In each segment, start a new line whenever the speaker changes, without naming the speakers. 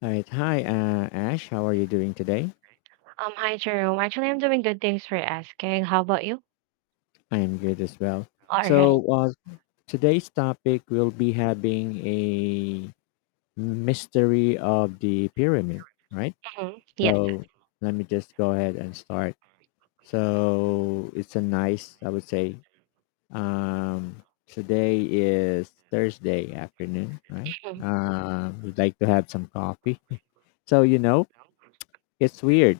All right. Hi, Ash. How are you doing today?
Hi Jerome. Actually, I'm doing good. Thanks for asking. How about you?
I am good as well.
All right.
So, uh, today's topic will be having a mystery of the pyramid, right?
Yes.
So, let me just go ahead and start. So, it's a nice, I would say, today is Thursday afternoon, right? We'd like to have some coffee. So, you know, it's weird.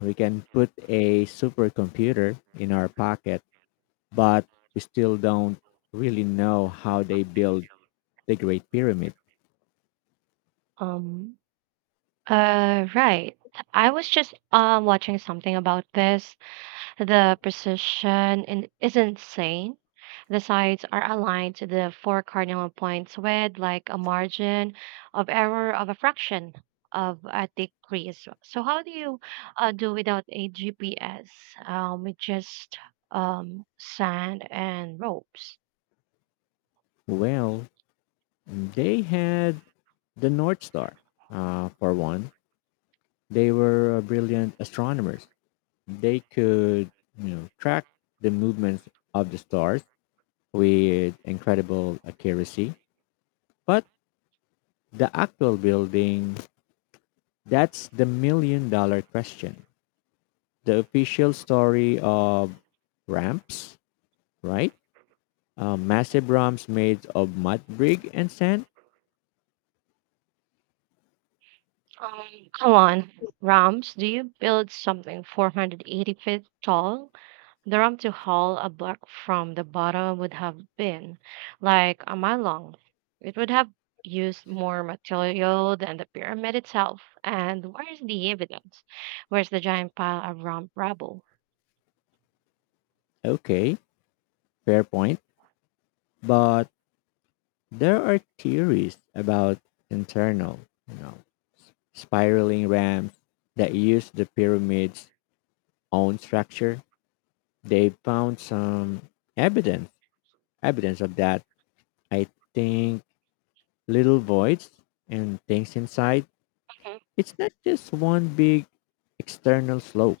We can put a supercomputer in our pocket, but we still don't really know how they built the Great Pyramid.
Um. Right. I was just watching something about this. The precision is insane. The sides are aligned to the four cardinal points with like a margin of error of a fraction of a decrease. So how do you do without a GPS? With just sand and ropes.
Well, they had the North Star, for one. They were brilliant astronomers. They could, you know, track the movements of the stars with incredible accuracy. But the actual building, that's the million-dollar question. The official story of ramps, right? Massive drums made of mud, brick, and sand?
Um, come on, Rams, do you build something 480 feet tall? The ramp to haul a block from the bottom would have been like a mile long. It would have used more material than the pyramid itself. And where's the evidence? Where's the giant pile of ramp rubble?
Okay, fair point. But there are theories about internal, you know, spiraling ramps that use the pyramid's own structure. They found some evidence, evidence of that. I think little voids and things inside. It's not just one big external slope.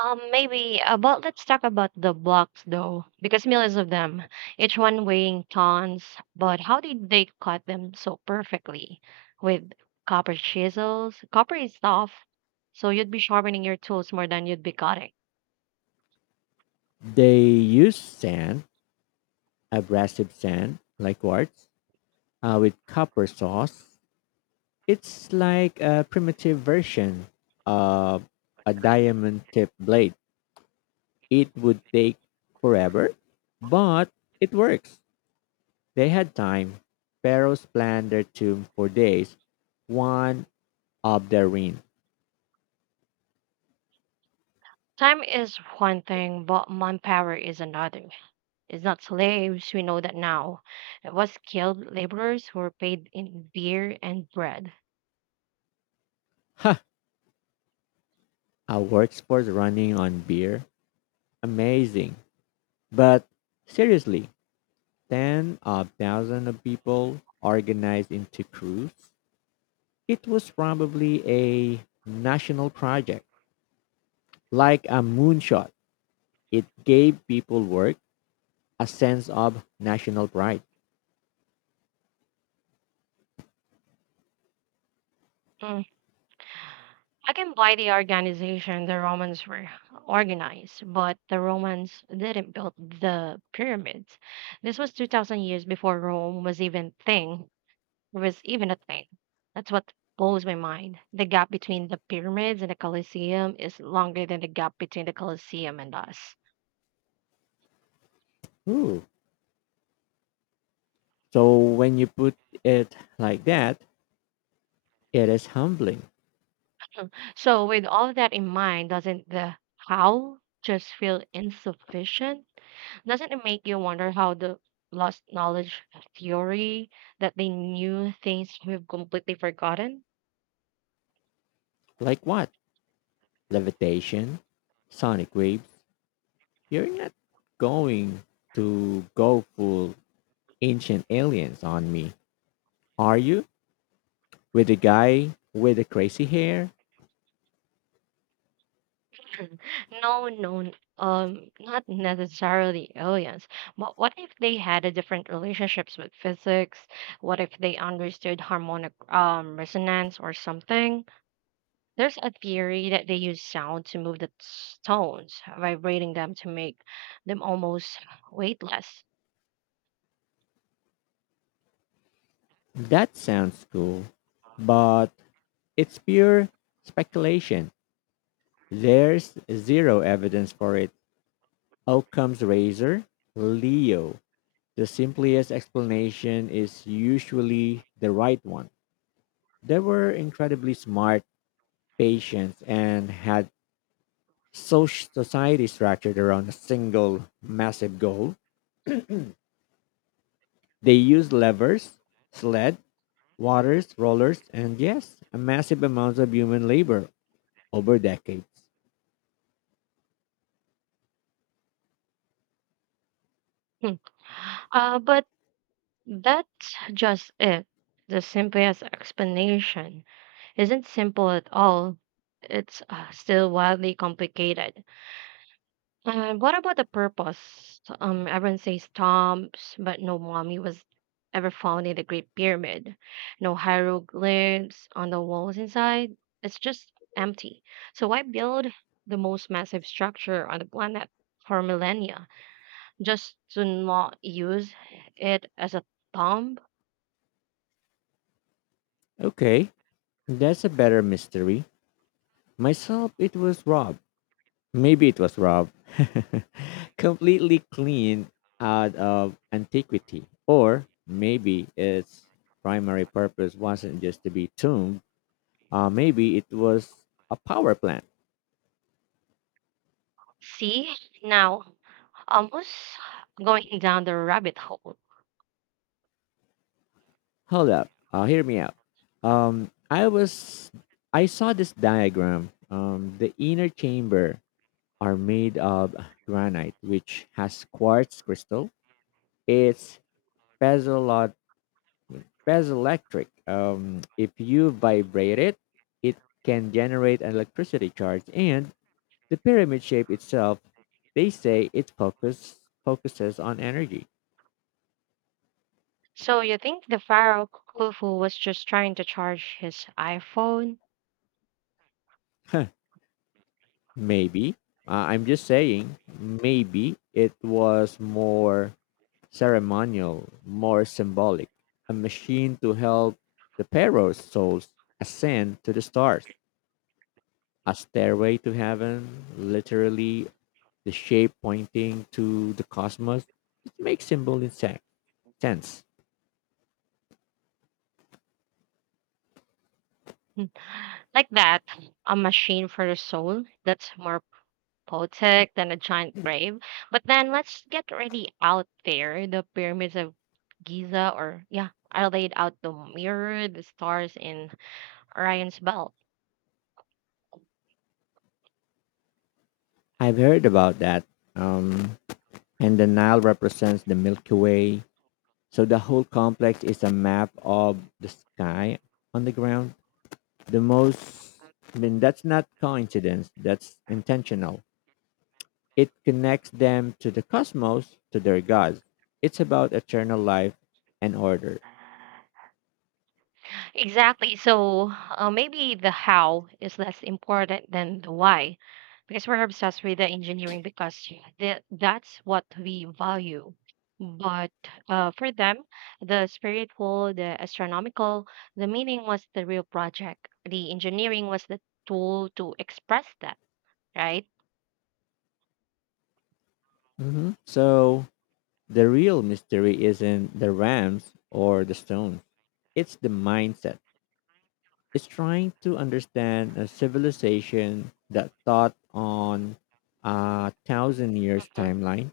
Maybe, but let's talk about the blocks though, because millions of them, each one weighing tons. But how did they cut them so perfectly? With copper chisels? Copper is tough, so you'd be sharpening your tools more than you'd be cutting.
They use sand, abrasive sand, like quartz, with copper sauce. It's like a primitive version of a diamond tipped blade. It would take forever, but it works. They had time. Pharaohs planned their tomb for days, one of their reign.
Time is one thing, but manpower is another. It's not slaves, we know that now. It was skilled laborers who were paid in beer and bread.
Ha! A workforce running on beer. Amazing. But seriously, ten of thousands of people organized into crews. It was probably a national project. Like a moonshot, it gave people work, a sense of national pride.
I can buy the organization the Romans were organized, but the Romans didn't build the pyramids. This was 2000 years before Rome was even thing, was even a thing. That's what blows my mind. The gap between the pyramids and the Colosseum is longer than the gap between the Colosseum and us.
Hmm. So when you put it like that, it is humbling.
So with all that in mind, doesn't the how just feel insufficient? Doesn't it make you wonder how the lost knowledge theory that they knew things we've completely forgotten?
Like what? Levitation, sonic waves. You're not going to go full ancient aliens on me, are you? With the guy with the crazy hair?
No, no, not necessarily aliens. But what if they had a different relationships with physics? What if they understood harmonic resonance or something? There's a theory that they use sound to move the stones, vibrating them to make them almost weightless.
That sounds cool, but it's pure speculation. There's zero evidence for it. Occam's razor, Leo. The simplest explanation is usually the right one. They were incredibly smart, patient, and had social society structured around a single massive goal. They used levers, sled, waters, rollers, and yes, a massive amount of human labor over decades.
Hmm. But that's just it. The simplest explanation isn't simple at all. It's still wildly complicated. And what about the purpose? Everyone says tombs, but no mummy was ever found in the Great Pyramid. No hieroglyphs on the walls inside. It's just empty. So why build the most massive structure on the planet for millennia just to not use it as a tomb?
Okay, that's a better mystery. Myself, it was Rob. Maybe it was Rob. Completely cleaned out of antiquity. Or maybe its primary purpose wasn't just to be tombed. Maybe it was a power plant.
See, now, almost going down the rabbit hole.
Hold up. Hear me out. Um, I was, I saw this diagram. The inner chamber are made of granite, which has quartz crystal. It's press electric. If you vibrate it, it can generate an electricity charge, and the pyramid shape itself, they say it focuses on energy.
So you think the Pharaoh Khufu was just trying to charge his iPhone?
Huh, maybe I'm just saying, maybe it was more ceremonial, more symbolic, a machine to help the Pharaoh's souls ascend to the stars, a stairway to heaven, literally the shape pointing to the cosmos. It makes symbol in sense.
Hmm. Like that, a machine for the soul that's more poetic than a giant grave. But then let's get really out there. The pyramids of Giza, or yeah, are laid out the mirror, the stars in Orion's belt.
I've heard about that. Um, and the Nile represents the Milky Way. So the whole complex is a map of the sky on the ground. The most, I mean, that's not coincidence, that's intentional. It connects them to the cosmos, to their gods. It's about eternal life and order.
Exactly. So maybe the how is less important than the why, because we're obsessed with the engineering because yeah, that's what we value. But for them, the spiritual, the astronomical, the meaning was the real project. The engineering was the tool to express that, right?
Mhm. So the real mystery isn't the rams or the stones. It's the mindset. It's trying to understand a civilization that thought on a thousand years
Mhm.
timeline,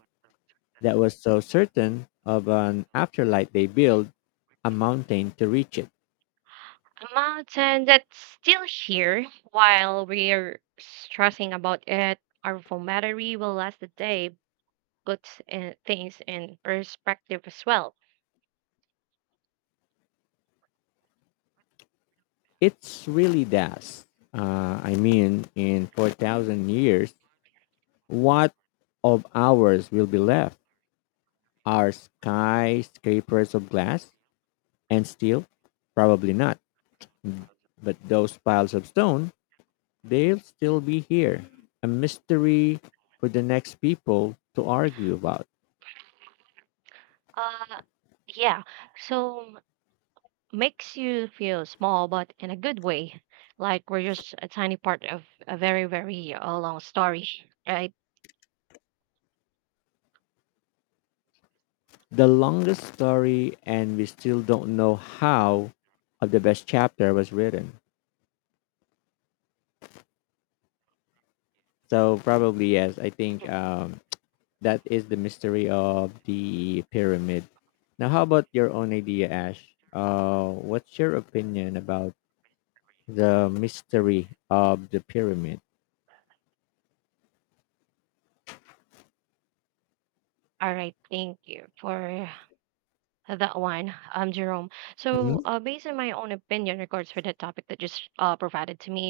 that was so certain of an afterlife they built a mountain to reach it.
A mountain that's still here while we're stressing about it. Our formattery will last the day, puts things in perspective as well.
It's really das. I mean, in 4,000 years, what of ours will be left? Are skyscrapers of glass and steel? Probably not. But those piles of stone, they'll still be here, a mystery for the next people to argue about.
Uh, yeah. So makes you feel small, but in a good way, like we're just a tiny part of a very, very long story, right?
The longest story, and we still don't know how of the best chapter was written. So probably yes, I think that is the mystery of the pyramid. Now, how about your own idea, Ash? What's your opinion about the mystery of the pyramid?
All right. Thank you for that one, Jerome. So,
Mhm.
based on my own opinion regards for the topic that just provided to me,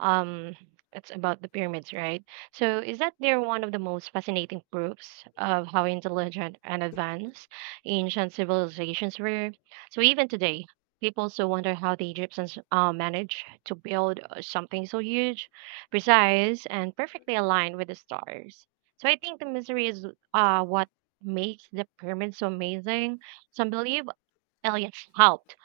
um, it's about the pyramids, right? So, is that they're one of the most fascinating proofs of how intelligent and advanced ancient civilizations were? So, even today, people still wonder how the Egyptians managed to build something so huge, precise, and perfectly aligned with the stars. So, I think the mystery is what makes the pyramids so amazing some believe aliens helped.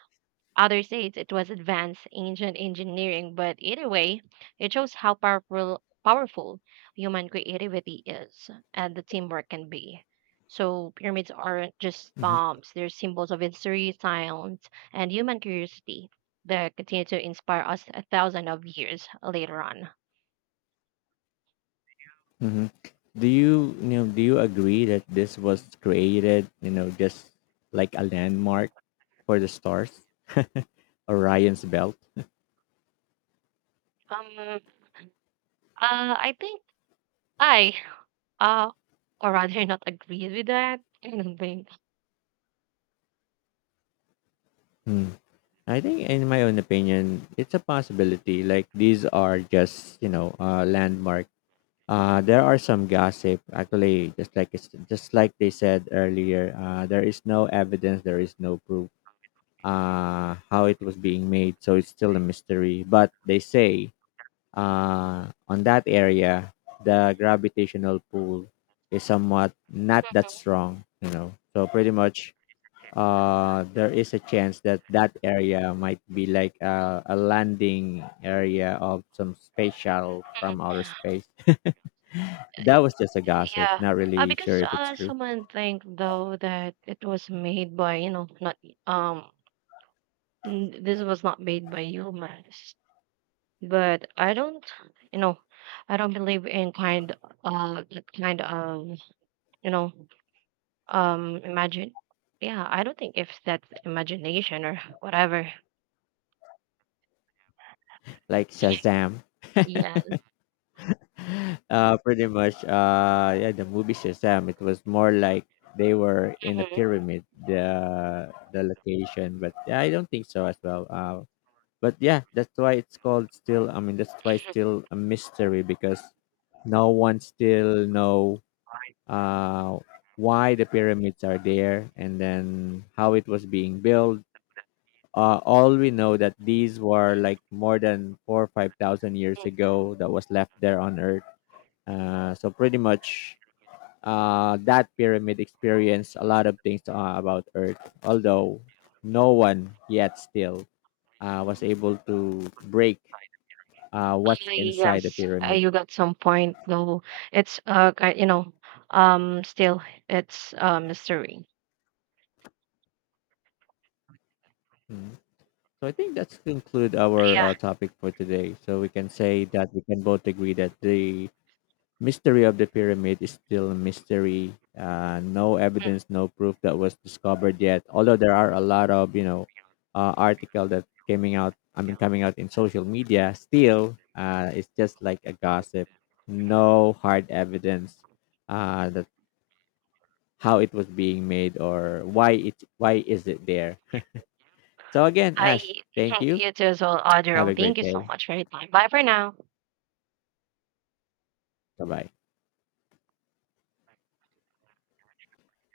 Others say it was advanced ancient engineering, but either way, it shows how powerful human creativity is and the teamwork can be. So pyramids aren't just tombs; they're symbols of history, science, and human curiosity that continue to inspire us a thousand of years later on.
Hmm. Do you, you know, do you agree that this was created, you know, just like a landmark for the stars, Orion's belt?
Um, I think I uh or rather not agree with that. I don't think.
Hmm. I think, in my own opinion, it's a possibility. Like these are just you know landmark. There are some gossip actually, just like they said earlier. There is no evidence, there is no proof. How it was being made, so it's still a mystery. But they say on that area, the gravitational pull is somewhat not that strong, you know. So pretty much, there is a chance that that area might be like a landing area of some space shuttle from outer space. That was just a gossip.
Yeah.
Not really sure
Because
if it's true.
someone think though that it was made by, you know, not um n- this was not made by humans. But I don't, you know, I don't believe in kind that kind of, you know, imagine. Yeah, I don't think if that's imagination or whatever.
Like Shazam.
Yeah.
Uh, pretty much. Yeah, the movie Shazam. It was more like they were in a
Mhm.
pyramid. The location, but yeah, I don't think so as well. But yeah, that's why it's called still. I mean, that's why it's still a mystery because no one still know uh, why the pyramids are there and then how it was being built. All we know that these were like more than 4 or 5 thousand years
Mm.
ago that was left there on Earth, so pretty much that pyramid experienced a lot of things about Earth, although no one yet still was able to break what's inside the
Yes,
pyramid.
you got some point though. You know, still it's a mystery.
Mm. So I think that's conclude our
Yeah.
topic for today. So we can say that we can both agree that the mystery of the pyramid is still a mystery. No evidence, no proof that was discovered yet. Although there are a lot of you know article that coming out. I mean, coming out in social media. Still, it's just like a gossip. No hard evidence that how it was being made or why it why is it there. So again,
I
Ash, thank
think
you.
you too as well,
Have a
thank
great
you so
day.
much for your time. Bye for now.
Bye bye.